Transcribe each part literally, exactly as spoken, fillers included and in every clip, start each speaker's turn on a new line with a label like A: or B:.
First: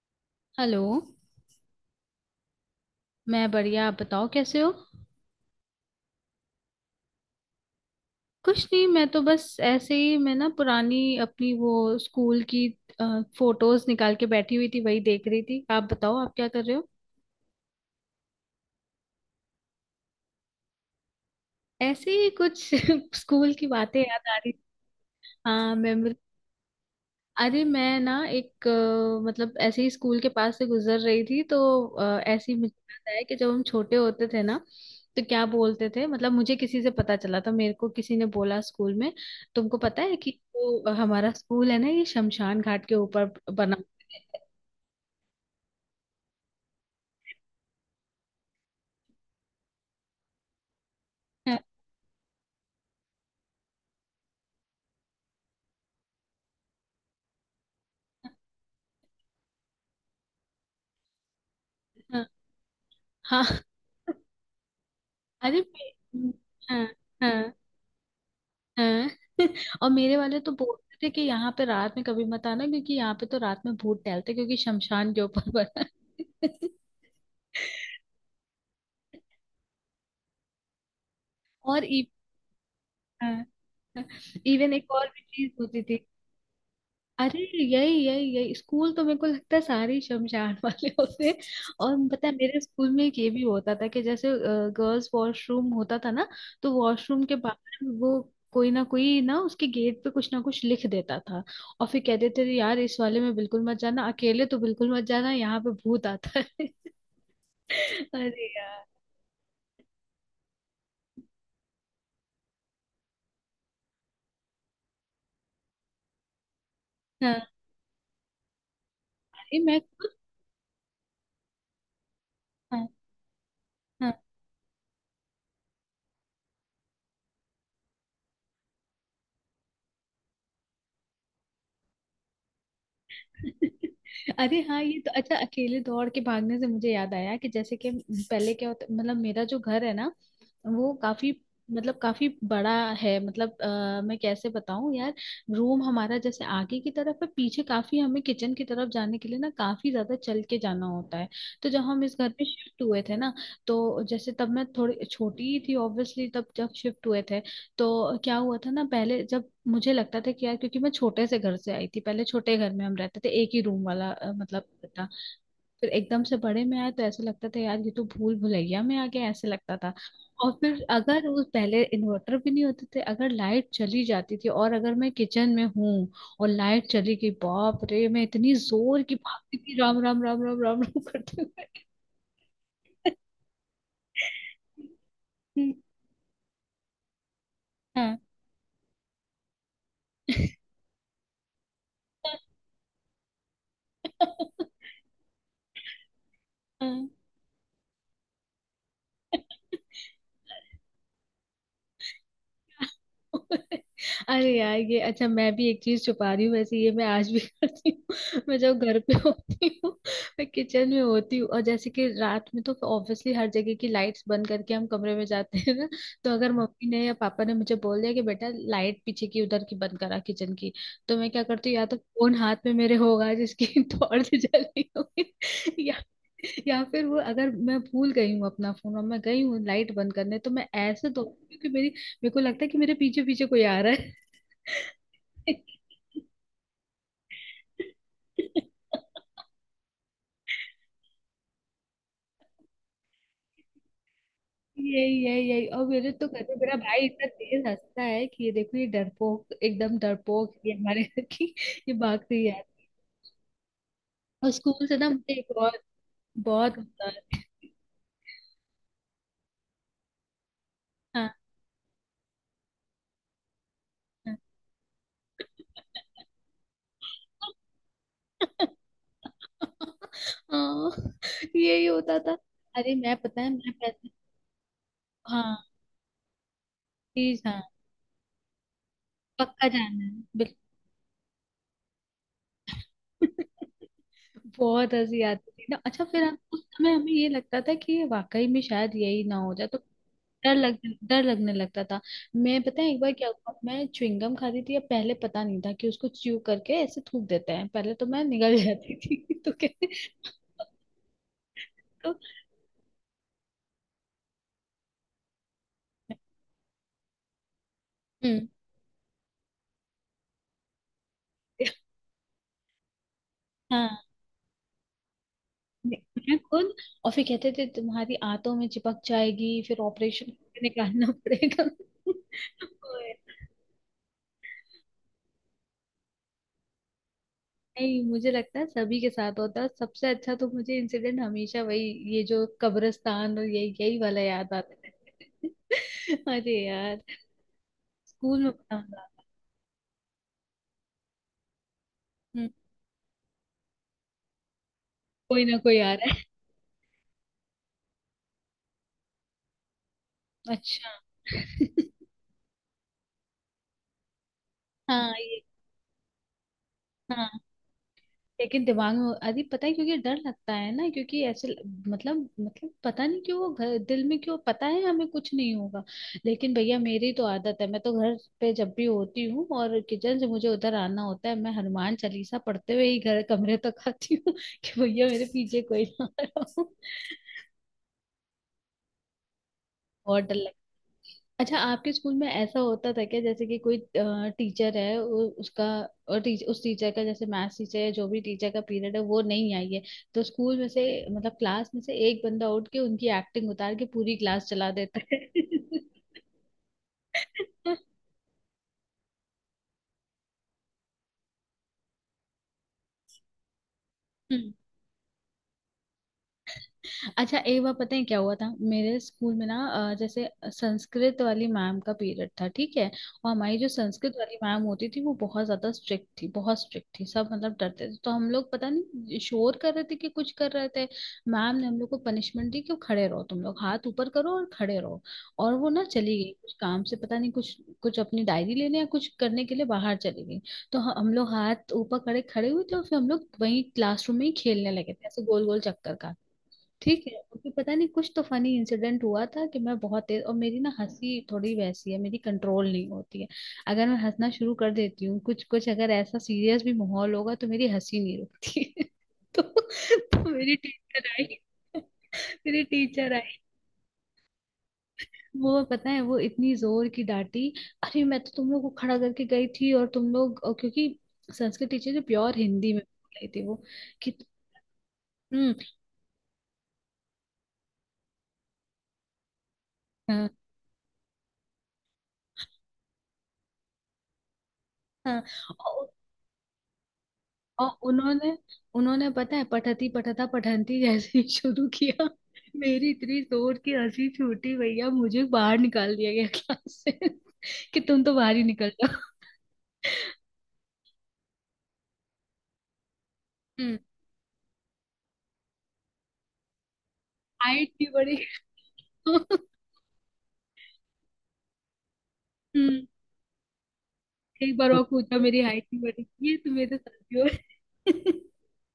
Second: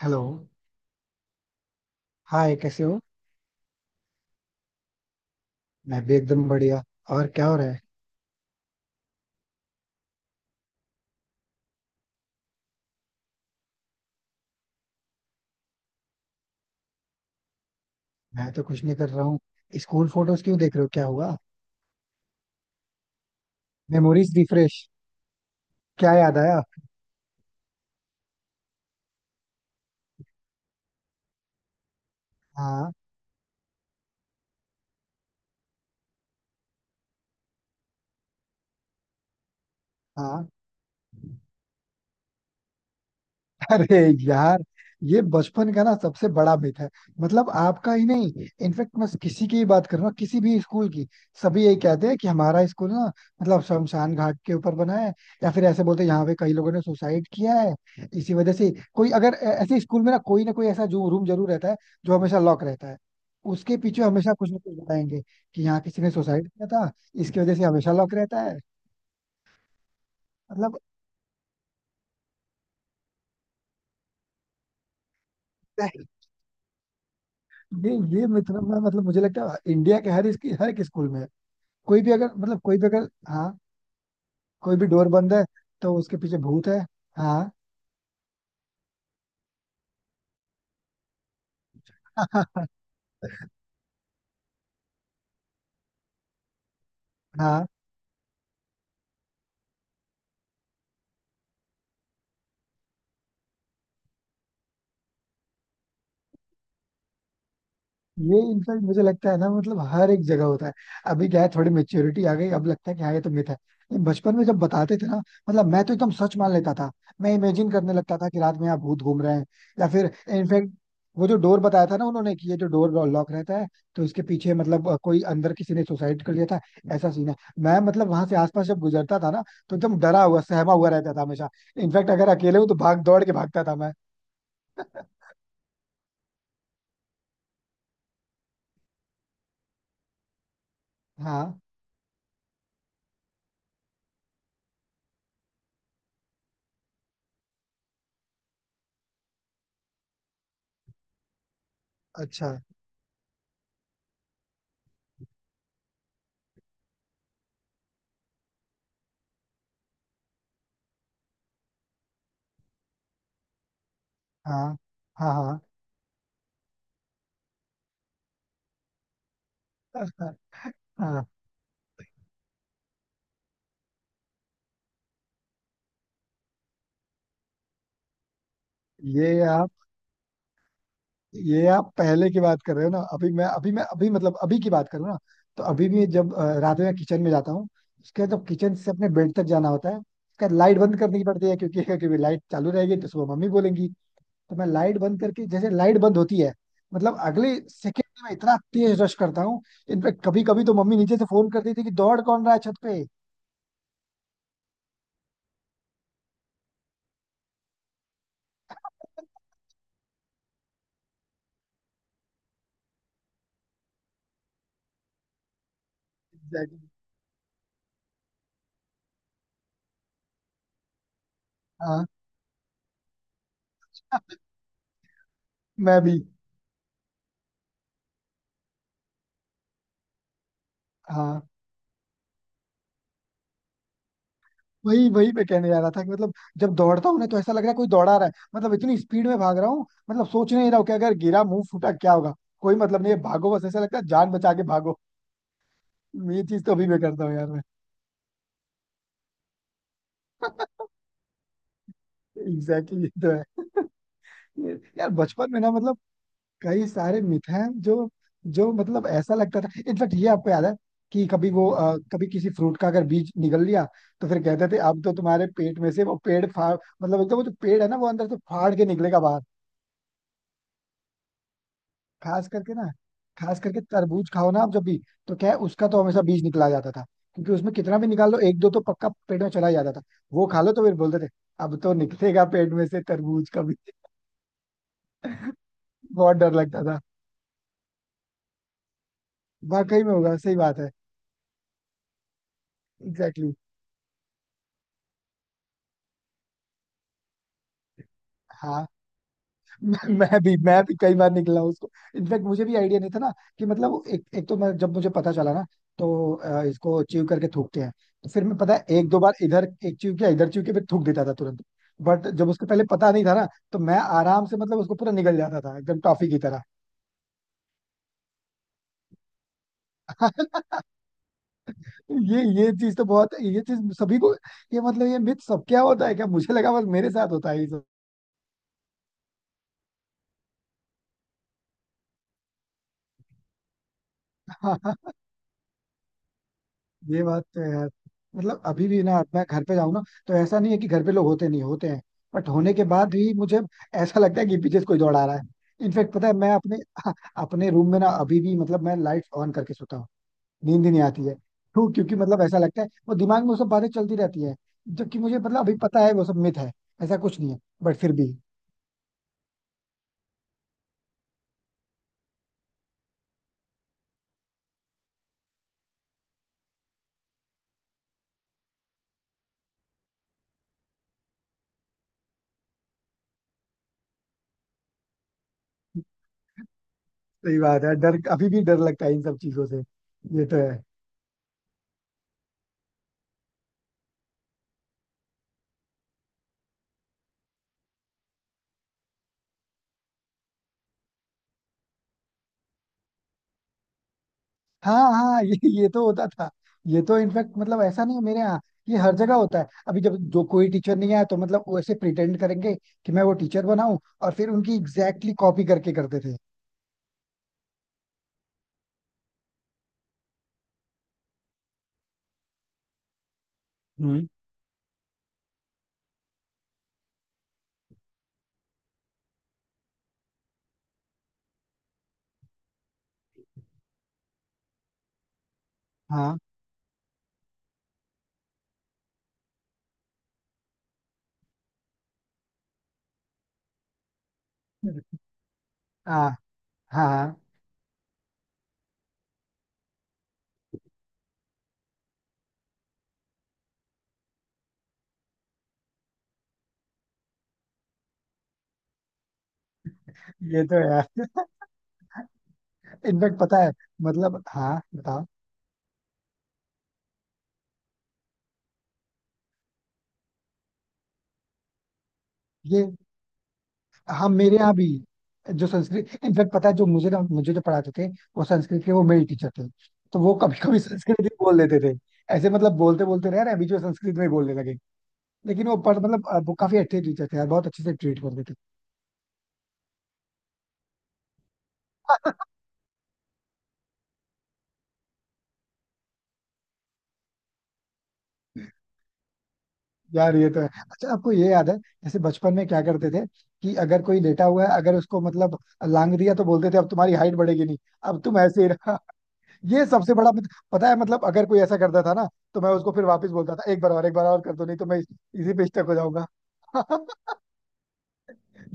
A: Hello.
B: Hello.
A: Hi, कैसे हो?
B: मैं बढ़िया, आप बताओ कैसे हो?
A: मैं भी एकदम बढ़िया। और क्या हो रहा है?
B: कुछ नहीं, मैं तो बस ऐसे ही, मैं ना पुरानी अपनी वो स्कूल की फोटोज निकाल के बैठी हुई थी, वही देख रही थी। आप बताओ आप क्या कर रहे हो?
A: मैं तो कुछ नहीं कर रहा हूँ। स्कूल फोटोज क्यों देख रहे हो, क्या हुआ?
B: ऐसे ही कुछ स्कूल की बातें याद
A: मेमोरीज
B: आ रही।
A: रिफ्रेश।
B: हाँ।
A: क्या याद आया?
B: अरे मैं ना एक अ, मतलब ऐसे ही स्कूल के पास से गुजर रही थी तो अ, ऐसे ही मुझे
A: हाँ
B: याद आया कि जब हम छोटे होते थे ना, तो क्या बोलते थे। मतलब मुझे किसी से पता चला था, मेरे को किसी ने बोला स्कूल में, तुमको पता है कि
A: हाँ।
B: जो हमारा स्कूल है ना, ये शमशान घाट के ऊपर बना
A: अरे
B: हुआ
A: यार, ये बचपन का ना सबसे बड़ा मिथ है। मतलब आपका ही नहीं, इनफेक्ट मैं किसी की ही बात कर रहा हूँ, किसी भी स्कूल की।
B: है।
A: सभी यही कहते हैं कि हमारा स्कूल ना मतलब शमशान घाट के ऊपर बना है। या फिर ऐसे बोलते हैं यहाँ पे कई लोगों ने सुसाइड किया है, इसी वजह से। कोई अगर ऐ- ऐसे स्कूल में ना कोई ना कोई ऐसा जो रूम जरूर रहता है जो
B: हाँ
A: हमेशा लॉक रहता है,
B: हाँ हाँ।
A: उसके पीछे हमेशा कुछ ना कुछ बताएंगे
B: अरे
A: कि यहाँ किसी ने
B: मे-
A: सुसाइड किया
B: हाँ
A: था, इसकी
B: हाँ
A: वजह से हमेशा लॉक रहता है।
B: हाँ। और मेरे वाले तो
A: मतलब
B: बोलते थे कि यहाँ पे रात में कभी मत आना, क्योंकि यहाँ पे तो रात में भूत टहलते हैं, क्योंकि शमशान के ऊपर बना है।
A: ये ये मिथ ना मतलब मुझे लगता है इंडिया के हर इसकी हर एक स्कूल में है।
B: और
A: कोई भी अगर मतलब कोई भी अगर,
B: इवन
A: हाँ, कोई भी
B: एक और
A: डोर
B: भी
A: बंद है
B: चीज होती
A: तो
B: थी।
A: उसके पीछे भूत है।
B: अरे
A: हाँ।
B: यही यही यही स्कूल तो मेरे को लगता है सारे ही शमशान वाले होते हैं। और पता है मेरे स्कूल में एक ये भी होता था कि जैसे गर्ल्स वॉशरूम होता था ना, तो वॉशरूम के
A: हाँ।
B: बाहर वो कोई ना कोई ना उसके गेट पे कुछ ना कुछ लिख देता था। और फिर कहते थे यार इस वाले में बिल्कुल मत जाना, अकेले तो बिल्कुल मत जाना, यहाँ पे भूत आता है।
A: ये
B: अरे
A: इनफैक्ट
B: यार।
A: मुझे लगता है ना मतलब हर एक जगह होता है। अभी क्या है, थोड़ी मेच्योरिटी आ गई, अब लगता है कि हाँ ये तो मिथ है। लेकिन बचपन में जब बताते थे ना, मतलब मैं तो एकदम सच मान लेता था। मैं
B: हाँ
A: इमेजिन करने लगता था कि रात में यहाँ भूत घूम रहे हैं।
B: ये मैं
A: या
B: खुद।
A: फिर इनफैक्ट वो जो डोर बताया था ना उन्होंने कि ये जो
B: हाँ
A: डोर लॉक रहता है, तो
B: हाँ।
A: इसके पीछे मतलब अ, कोई अंदर किसी ने सुसाइड कर लिया था, ऐसा सीन है। मैं मतलब वहां से आसपास जब गुजरता था ना, तो एकदम डरा हुआ सहमा हुआ रहता था हमेशा। इनफैक्ट अगर अकेले हूँ तो भाग दौड़ के भागता था मैं।
B: अरे हाँ ये तो अच्छा, अकेले दौड़ के भागने से मुझे याद आया कि जैसे कि पहले क्या होता, मतलब मेरा जो घर है ना, वो काफी,
A: हाँ।
B: मतलब काफी बड़ा है। मतलब अ, मैं कैसे बताऊं यार, रूम हमारा जैसे आगे की तरफ है, पीछे काफी, हमें किचन की तरफ जाने के लिए ना काफी ज्यादा चल के जाना होता है। तो जब हम इस घर पे
A: अच्छा।
B: शिफ्ट हुए थे ना, तो जैसे तब मैं थोड़ी छोटी ही थी, ऑब्वियसली तब जब शिफ्ट हुए थे, तो क्या हुआ था ना, पहले जब मुझे लगता था कि यार, क्योंकि मैं छोटे से घर से आई थी, पहले छोटे घर में हम रहते थे, एक ही रूम वाला अ, मतलब
A: हाँ
B: था।
A: हाँ हाँ
B: फिर एकदम से बड़े में आए तो ऐसा लगता था यार ये तो भूल भुलैया में आ गया, ऐसे लगता था।
A: हाँ
B: और फिर
A: हाँ।
B: अगर उस पहले इन्वर्टर भी नहीं होते थे, अगर लाइट चली जाती थी और अगर मैं किचन में हूँ और लाइट चली गई, बाप रे मैं इतनी जोर की
A: ये
B: भागती
A: आप
B: थी राम राम राम राम राम राम करते
A: ये आप पहले की बात कर रहे हो ना?
B: हुए।
A: अभी मैं, अभी मैं, अभी मतलब अभी की बात करूँ ना, तो अभी भी जब अ, रात में किचन में जाता हूँ,
B: हाँ।
A: उसके जब किचन से अपने बेड तक जाना होता है, उसका लाइट बंद करनी पड़ती है। क्योंकि क्योंकि लाइट चालू रहेगी तो सुबह मम्मी बोलेंगी। तो मैं लाइट बंद करके, जैसे लाइट बंद होती है,
B: हाँ
A: मतलब अगले सेकंड में इतना तेज रश करता हूँ। इनफैक्ट कभी कभी तो मम्मी नीचे से फोन करती थी कि दौड़ कौन रहा है छत पे।
B: अरे यार ये अच्छा, मैं भी एक चीज छुपा रही हूँ वैसे, ये मैं आज भी करती हूँ। मैं जब घर पे होती हूँ, मैं किचन में होती हूँ और जैसे कि रात में तो ऑब्वियसली हर जगह की लाइट्स बंद करके हम कमरे में जाते हैं ना, तो अगर
A: Exactly.
B: मम्मी ने या पापा ने मुझे बोल दिया कि बेटा लाइट पीछे की, उधर की बंद करा, किचन की, तो मैं क्या करती हूँ, या तो
A: हाँ।
B: फोन हाथ में मेरे होगा जिसकी टॉर्च जल रही होगी,
A: मैं
B: या
A: भी।
B: या फिर वो अगर मैं भूल गई हूँ अपना फोन और मैं गई हूँ लाइट बंद करने, तो मैं ऐसे
A: हाँ।
B: दौड़ती हूँ कि मेरी, मेरे को लगता है कि मेरे पीछे पीछे कोई आ रहा है।
A: वही वही मैं कहने जा रहा था कि मतलब जब दौड़ता हूँ ना तो ऐसा लग रहा है कोई दौड़ा रहा है। मतलब इतनी स्पीड में भाग रहा हूँ, मतलब सोच नहीं रहा हूँ कि अगर गिरा, मुंह फूटा, क्या होगा। कोई मतलब नहीं है, भागो बस, ऐसा लगता है जान बचा के भागो।
B: यही यही यही। और मेरे तो
A: ये
B: घर में
A: चीज तो
B: मेरा
A: अभी मैं
B: भाई
A: करता
B: इतना
A: हूँ यार, मैं।
B: तेज हंसता है कि ये देखो ये डरपोक, एकदम डरपोक, ये हमारे घर की ये भागती है।
A: एग्जैक्टली, ये तो है।
B: और
A: ये-
B: स्कूल से ना
A: यार
B: मुझे
A: बचपन
B: एक
A: में ना
B: और
A: मतलब
B: बहुत
A: कई
B: होता
A: सारे
B: है।
A: मिथ हैं जो, जो मतलब ऐसा लगता था। इनफैक्ट ये आपको याद है कि
B: हाँ
A: कभी वो अ, कभी किसी फ्रूट का अगर बीज निगल लिया तो
B: हाँ।
A: फिर कहते थे अब तो तुम्हारे पेट में से वो पेड़ फाड़। मतलब एकदम वो जो पेड़ है ना, वो अंदर से फाड़ के निकलेगा बाहर।
B: हाँ, यही होता था।
A: खास करके ना,
B: अरे मैं पता है,
A: खास
B: मैं
A: करके
B: पैसे।
A: तरबूज खाओ ना आप जब भी, तो क्या है
B: हाँ
A: उसका तो हमेशा बीज निकला जाता था,
B: प्लीज,
A: क्योंकि
B: हाँ
A: उसमें कितना भी निकाल लो एक दो तो पक्का पेट में चला
B: पक्का
A: ही जाता था।
B: जाना है,
A: वो खा लो तो फिर बोलते थे अब तो निकलेगा पेट में से तरबूज का
B: बिल्कुल।
A: भी।
B: बहुत हंसी आती थी ना। अच्छा फिर हम
A: बहुत डर
B: उस
A: लगता
B: समय,
A: था,
B: हमें ये लगता था कि ये वाकई में शायद यही ना हो जाए, तो
A: वाकई में होगा,
B: डर
A: सही
B: लग
A: बात है।
B: डर लगने लगता था। मैं पता है एक बार क्या
A: एग्जैक्टली
B: हुआ,
A: exactly.
B: मैं च्युइंगम खाती थी या पहले पता नहीं था कि उसको च्यू करके ऐसे थूक देते हैं, पहले तो मैं निगल
A: हाँ।
B: जाती थी। तो कहते
A: मैं मैं भी मैं भी कई बार निकला हूं उसको।
B: तो,
A: इनफैक्ट मुझे भी आइडिया नहीं था ना कि मतलब एक एक तो, मैं जब मुझे पता चला ना, तो अ, इसको च्यू करके थूकते हैं। तो फिर
B: हम्म,
A: मैं पता है एक दो बार इधर एक च्यू किया, इधर च्यू के, फिर थूक देता था तुरंत। बट जब उसको पहले पता नहीं था ना, तो मैं
B: हाँ,
A: आराम से मतलब उसको पूरा निगल जाता था एकदम टॉफी
B: मैं
A: की तरह।
B: खुद। और फिर कहते थे तुम्हारी आंतों में चिपक जाएगी, फिर ऑपरेशन निकालना पड़ेगा।
A: ये ये चीज तो बहुत, ये चीज सभी को, ये मतलब ये मिथ सबके यहाँ होता है क्या? मुझे लगा बस मेरे साथ होता है ये
B: नहीं मुझे लगता है सभी के साथ होता है। सबसे अच्छा तो मुझे इंसिडेंट हमेशा वही, ये जो कब्रिस्तान और यही यही वाला याद आता
A: सब।
B: है। अरे यार।
A: ये बात तो है यार।
B: स्कूल में
A: मतलब
B: पता
A: अभी
B: होगा।
A: भी ना मैं घर पे जाऊँ ना, तो ऐसा नहीं है कि घर पे लोग होते नहीं, होते हैं,
B: हम्म,
A: बट होने के बाद भी मुझे ऐसा लगता है कि पीछे से कोई दौड़ा रहा है।
B: कोई ना कोई आ
A: इनफेक्ट
B: रहा है।
A: पता है मैं अपने, अपने रूम में ना अभी भी मतलब मैं लाइट ऑन करके सोता हूँ। नींद
B: अच्छा।
A: ही नहीं आती है। क्यों? क्योंकि मतलब ऐसा लगता है वो दिमाग में वो सब बातें चलती रहती है।
B: हाँ
A: जबकि मुझे
B: ये,
A: मतलब अभी पता है वो सब मिथ है, ऐसा
B: हाँ
A: कुछ नहीं है, बट फिर भी।
B: लेकिन दिमाग में, अरे पता है क्योंकि डर लगता है ना, क्योंकि ऐसे, मतलब मतलब पता नहीं क्यों वो घर दिल में क्यों, पता है हमें कुछ नहीं होगा, लेकिन भैया मेरी तो आदत है, मैं तो घर पे जब भी होती हूँ और किचन से मुझे उधर आना होता है, मैं हनुमान चालीसा पढ़ते हुए ही घर, कमरे तक आती हूँ, कि भैया मेरे पीछे कोई ना आ रहा हो।
A: सही बात है, डर अभी भी डर लगता है इन सब चीजों से।
B: बहुत डर।
A: ये तो है।
B: अच्छा आपके स्कूल में ऐसा होता था क्या, जैसे कि कोई टीचर है वो उसका, और टीच, उस टीचर का जैसे मैथ्स टीचर या जो भी टीचर का पीरियड है वो नहीं आई है, तो स्कूल में से, मतलब क्लास में से एक बंदा उठ के उनकी एक्टिंग उतार के पूरी क्लास चला देता
A: हाँ
B: है।
A: हाँ। ये ये तो होता था। ये तो इनफैक्ट मतलब ऐसा नहीं है मेरे यहाँ, ये हर जगह होता है। अभी जब जो कोई टीचर नहीं आया तो मतलब वो ऐसे प्रिटेंड करेंगे कि मैं वो टीचर बनाऊं, और फिर
B: हम्म।
A: उनकी एग्जैक्टली कॉपी करके करते थे।
B: अच्छा एक बार पता है क्या हुआ था मेरे स्कूल में ना, अ, जैसे संस्कृत वाली मैम का पीरियड था, ठीक है, और हमारी जो संस्कृत
A: हम्म।
B: वाली मैम होती थी वो बहुत ज्यादा स्ट्रिक्ट थी, बहुत स्ट्रिक्ट थी, सब मतलब डरते थे। तो हम लोग पता नहीं शोर कर रहे थे कि कुछ कर रहे थे, मैम ने हम लोग को पनिशमेंट दी कि खड़े रहो, तुम लोग हाथ ऊपर करो और खड़े रहो, और वो ना चली गई
A: हाँ
B: कुछ काम से, पता नहीं कुछ, कुछ अपनी डायरी लेने या कुछ करने के लिए बाहर चली गई। तो ह- हम लोग हाथ ऊपर खड़े खड़े हुए थे और फिर हम लोग वहीं क्लासरूम में ही खेलने लगे थे ऐसे गोल गोल चक्कर का।
A: हाँ
B: ठीक है,
A: हाँ,
B: क्योंकि पता नहीं कुछ तो फनी इंसिडेंट हुआ था कि मैं बहुत तेज, और मेरी ना हंसी थोड़ी वैसी है, मेरी कंट्रोल नहीं होती है। अगर मैं हंसना शुरू कर देती हूँ, कुछ कुछ अगर ऐसा सीरियस भी माहौल होगा तो मेरी हंसी नहीं रुकती है। तो, तो मेरी
A: ये तो है।
B: टीचर आई। मेरी टीचर आई,
A: इनफैक्ट पता है, मतलब, हाँ बताओ।
B: वो पता है वो इतनी जोर की डांटी, अरे मैं तो तुम लोग को खड़ा करके गई थी और तुम लोग, और क्योंकि संस्कृत टीचर जो प्योर हिंदी में
A: ये
B: बोल रही थी, वो कि,
A: हम मेरे यहाँ भी,
B: हम्म,
A: जो संस्कृत इनफैक्ट पता है, जो मुझे ना, मुझे जो पढ़ाते थे, वो संस्कृत के वो मेल टीचर थे। तो
B: हाँ
A: वो कभी कभी संस्कृत भी बोल देते थे। ऐसे मतलब बोलते बोलते रह रहे अभी जो संस्कृत में ही बोलने लगे।
B: हाँ।
A: लेकिन वो पर मतलब अ, वो काफी अच्छे टीचर थे यार, बहुत
B: और
A: अच्छे से ट्रीट
B: उन्होंने,
A: करते थे।
B: उन्होंने पता है पठती पठता पठंती जैसे ही शुरू किया, मेरी इतनी जोर की हंसी छूटी भैया, मुझे बाहर निकाल दिया गया क्लास से। कि तुम तो बाहर ही निकल जाओ।
A: यार ये तो है। अच्छा आपको ये याद है जैसे बचपन में क्या करते थे कि
B: हम्म।
A: अगर कोई लेटा हुआ है, अगर उसको मतलब लांग दिया तो बोलते थे अब तुम्हारी हाइट बढ़ेगी
B: हाइट
A: नहीं,
B: नहीं
A: अब
B: बढ़ी।
A: तुम ऐसे ही रहा। ये सबसे बड़ा मत- पता है मतलब अगर कोई ऐसा करता था ना, तो मैं
B: हम्म।
A: उसको फिर वापस बोलता था एक बार और एक बार और कर
B: एक
A: दो
B: बार
A: नहीं
B: और
A: तो मैं इस-
B: पूछा मेरी
A: इसी
B: हाइट
A: पे
B: नहीं
A: स्टक हो
B: बढ़ी,
A: जाऊंगा।
B: ये तुम्हें तो साथी हो।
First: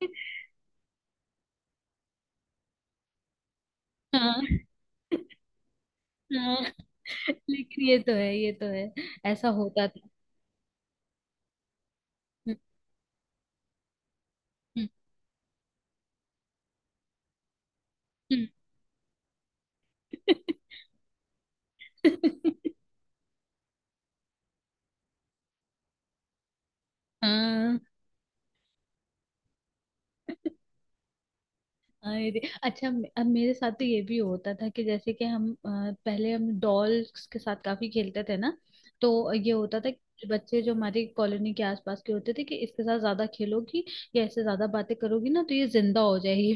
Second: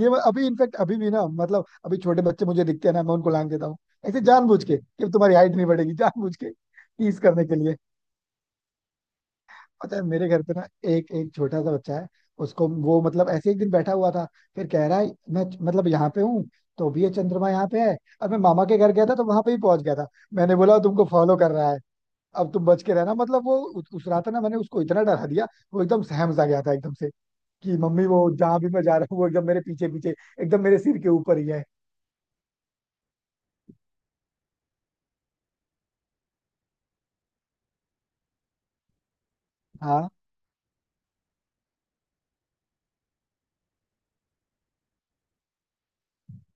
A: ये मैं अभी इनफेक्ट अभी भी ना, मतलब अभी छोटे बच्चे मुझे दिखते हैं ना, मैं उनको लांग देता हूँ ऐसे
B: हाँ।
A: जानबूझ के कि अब तुम्हारी हाइट नहीं बढ़ेगी, जानबूझ के
B: हाँ
A: टीज करने के लिए।
B: लेकिन ये तो है, ये तो है, ऐसा होता
A: पता है
B: था।
A: मेरे घर पे ना एक एक छोटा सा बच्चा है,
B: हम्म,
A: उसको वो मतलब ऐसे एक दिन बैठा हुआ था, फिर कह
B: हम्म,
A: रहा है मैं मतलब यहाँ पे हूँ तो भी ये चंद्रमा यहाँ पे है, और मैं
B: हम्म।
A: मामा के घर गया था तो वहां पे ही पहुंच गया था। मैंने बोला तुमको फॉलो कर रहा है, अब तुम बच के रहना। मतलब वो उ- उस रात ना मैंने उसको इतना डरा दिया, वो एकदम सहम सा गया था एकदम से कि
B: हाँ।
A: मम्मी वो जहाँ भी मैं जा रहा हूँ वो एकदम मेरे पीछे पीछे, एकदम मेरे सिर के ऊपर ही है।
B: अरे अच्छा मे-, अब मेरे साथ तो ये भी होता था कि जैसे कि हम अ, पहले हम डॉल्स के साथ काफी खेलते थे ना, तो ये होता था
A: हाँ।
B: कि बच्चे जो हमारी कॉलोनी के आसपास के होते थे कि इसके साथ ज्यादा खेलोगी या इससे ज्यादा बातें करोगी ना तो ये जिंदा हो जाएगी।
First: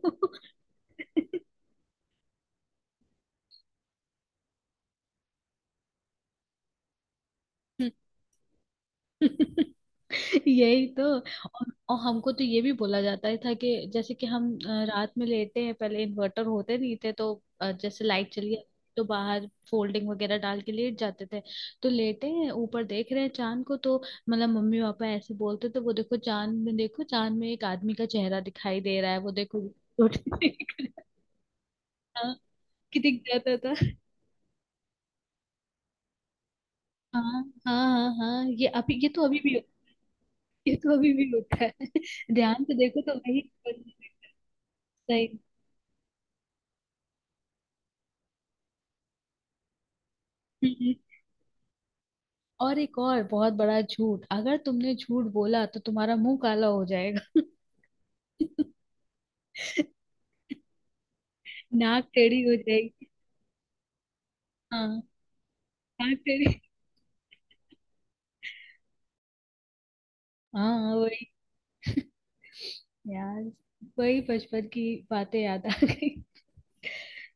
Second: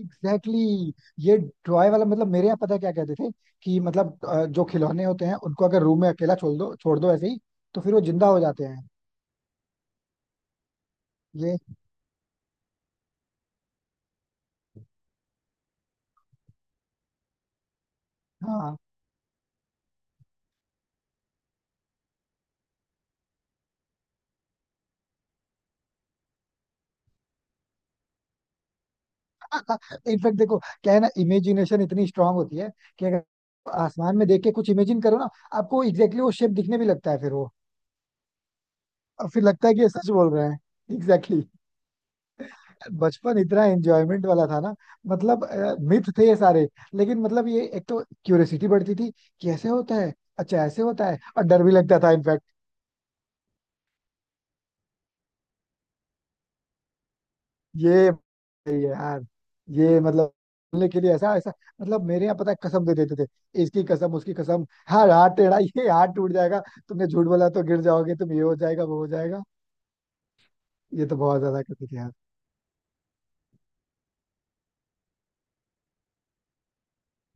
A: Exactly exactly. ये टॉय वाला मतलब मेरे यहाँ पता है क्या कहते थे कि मतलब अ, जो खिलौने होते हैं उनको अगर रूम में अकेला छोड़ दो छोड़ दो ऐसे ही, तो फिर वो जिंदा हो जाते हैं।
B: तो यही तो,
A: ये
B: और, और हमको तो ये भी बोला जाता ही था कि जैसे कि हम अ, रात में लेते हैं, पहले इन्वर्टर होते नहीं थे तो अ, जैसे लाइट चली जाती,
A: हाँ।
B: तो बाहर फोल्डिंग वगैरह डाल के लेट जाते थे, तो लेटे हैं ऊपर देख रहे हैं चांद को, तो मतलब मम्मी पापा ऐसे बोलते तो, वो देखो चांद में, देखो चांद में एक आदमी का चेहरा दिखाई दे रहा है, वो देखो उठ
A: इनफैक्ट
B: के
A: देखो क्या
B: देख
A: है ना, इमेजिनेशन इतनी
B: रहा है।
A: स्ट्रांग
B: हाँ,
A: होती है
B: कि
A: कि
B: दिख
A: अगर
B: जाता था।
A: आसमान में देख के कुछ इमेजिन करो ना, आपको एग्जैक्टली exactly वो शेप दिखने भी लगता है
B: हाँ
A: फिर वो।
B: हाँ हाँ हाँ ये अभी, ये तो
A: और
B: अभी
A: फिर
B: भी,
A: लगता है कि ये सच बोल रहे हैं।
B: ये तो अभी भी
A: एग्जैक्टली।
B: होता है। ध्यान से देखो तो
A: बचपन
B: वही।
A: इतना एंजॉयमेंट वाला था ना।
B: सही।
A: मतलब मिथ थे ये सारे, लेकिन मतलब ये एक तो क्यूरियोसिटी बढ़ती थी कि ऐसे होता है, अच्छा
B: हम्म,
A: ऐसे
B: हम्म।
A: होता है, और डर भी लगता था इनफैक्ट।
B: और एक और बहुत बड़ा झूठ, अगर तुमने झूठ बोला तो तुम्हारा मुंह काला हो जाएगा।
A: ये ये यार, ये मतलब बोलने के लिए ऐसा ऐसा, मतलब
B: नाक
A: मेरे यहाँ
B: टेढ़ी
A: पता
B: हो
A: है कसम दे
B: जाएगी।
A: देते थे, इसकी कसम उसकी कसम,
B: हाँ
A: हाँ हाथ टेढ़ा, ये हाथ
B: नाक
A: टूट
B: टेढ़ी।
A: जाएगा, तुमने झूठ बोला तो गिर जाओगे तुम, ये हो जाएगा वो हो जाएगा।
B: हाँ
A: ये तो
B: वही।
A: बहुत ज्यादा करते थे यार।
B: यार वही बचपन की बातें याद आ गई,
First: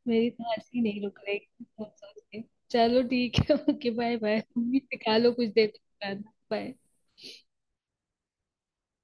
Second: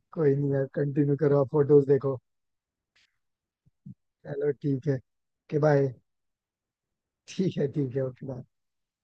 B: मेरी
A: कोई नहीं
B: तो
A: यार,
B: हंसी नहीं
A: कंटिन्यू
B: रुक रही
A: करो आप, फोटोज
B: सोच
A: देखो।
B: सोच के। चलो ठीक है, ओके बाय बाय,
A: चलो
B: तुम भी
A: ठीक है,
B: सिखा लो कुछ
A: के
B: देर
A: बाय।
B: बाद। बाय।
A: ठीक है ठीक है, ओके बाय।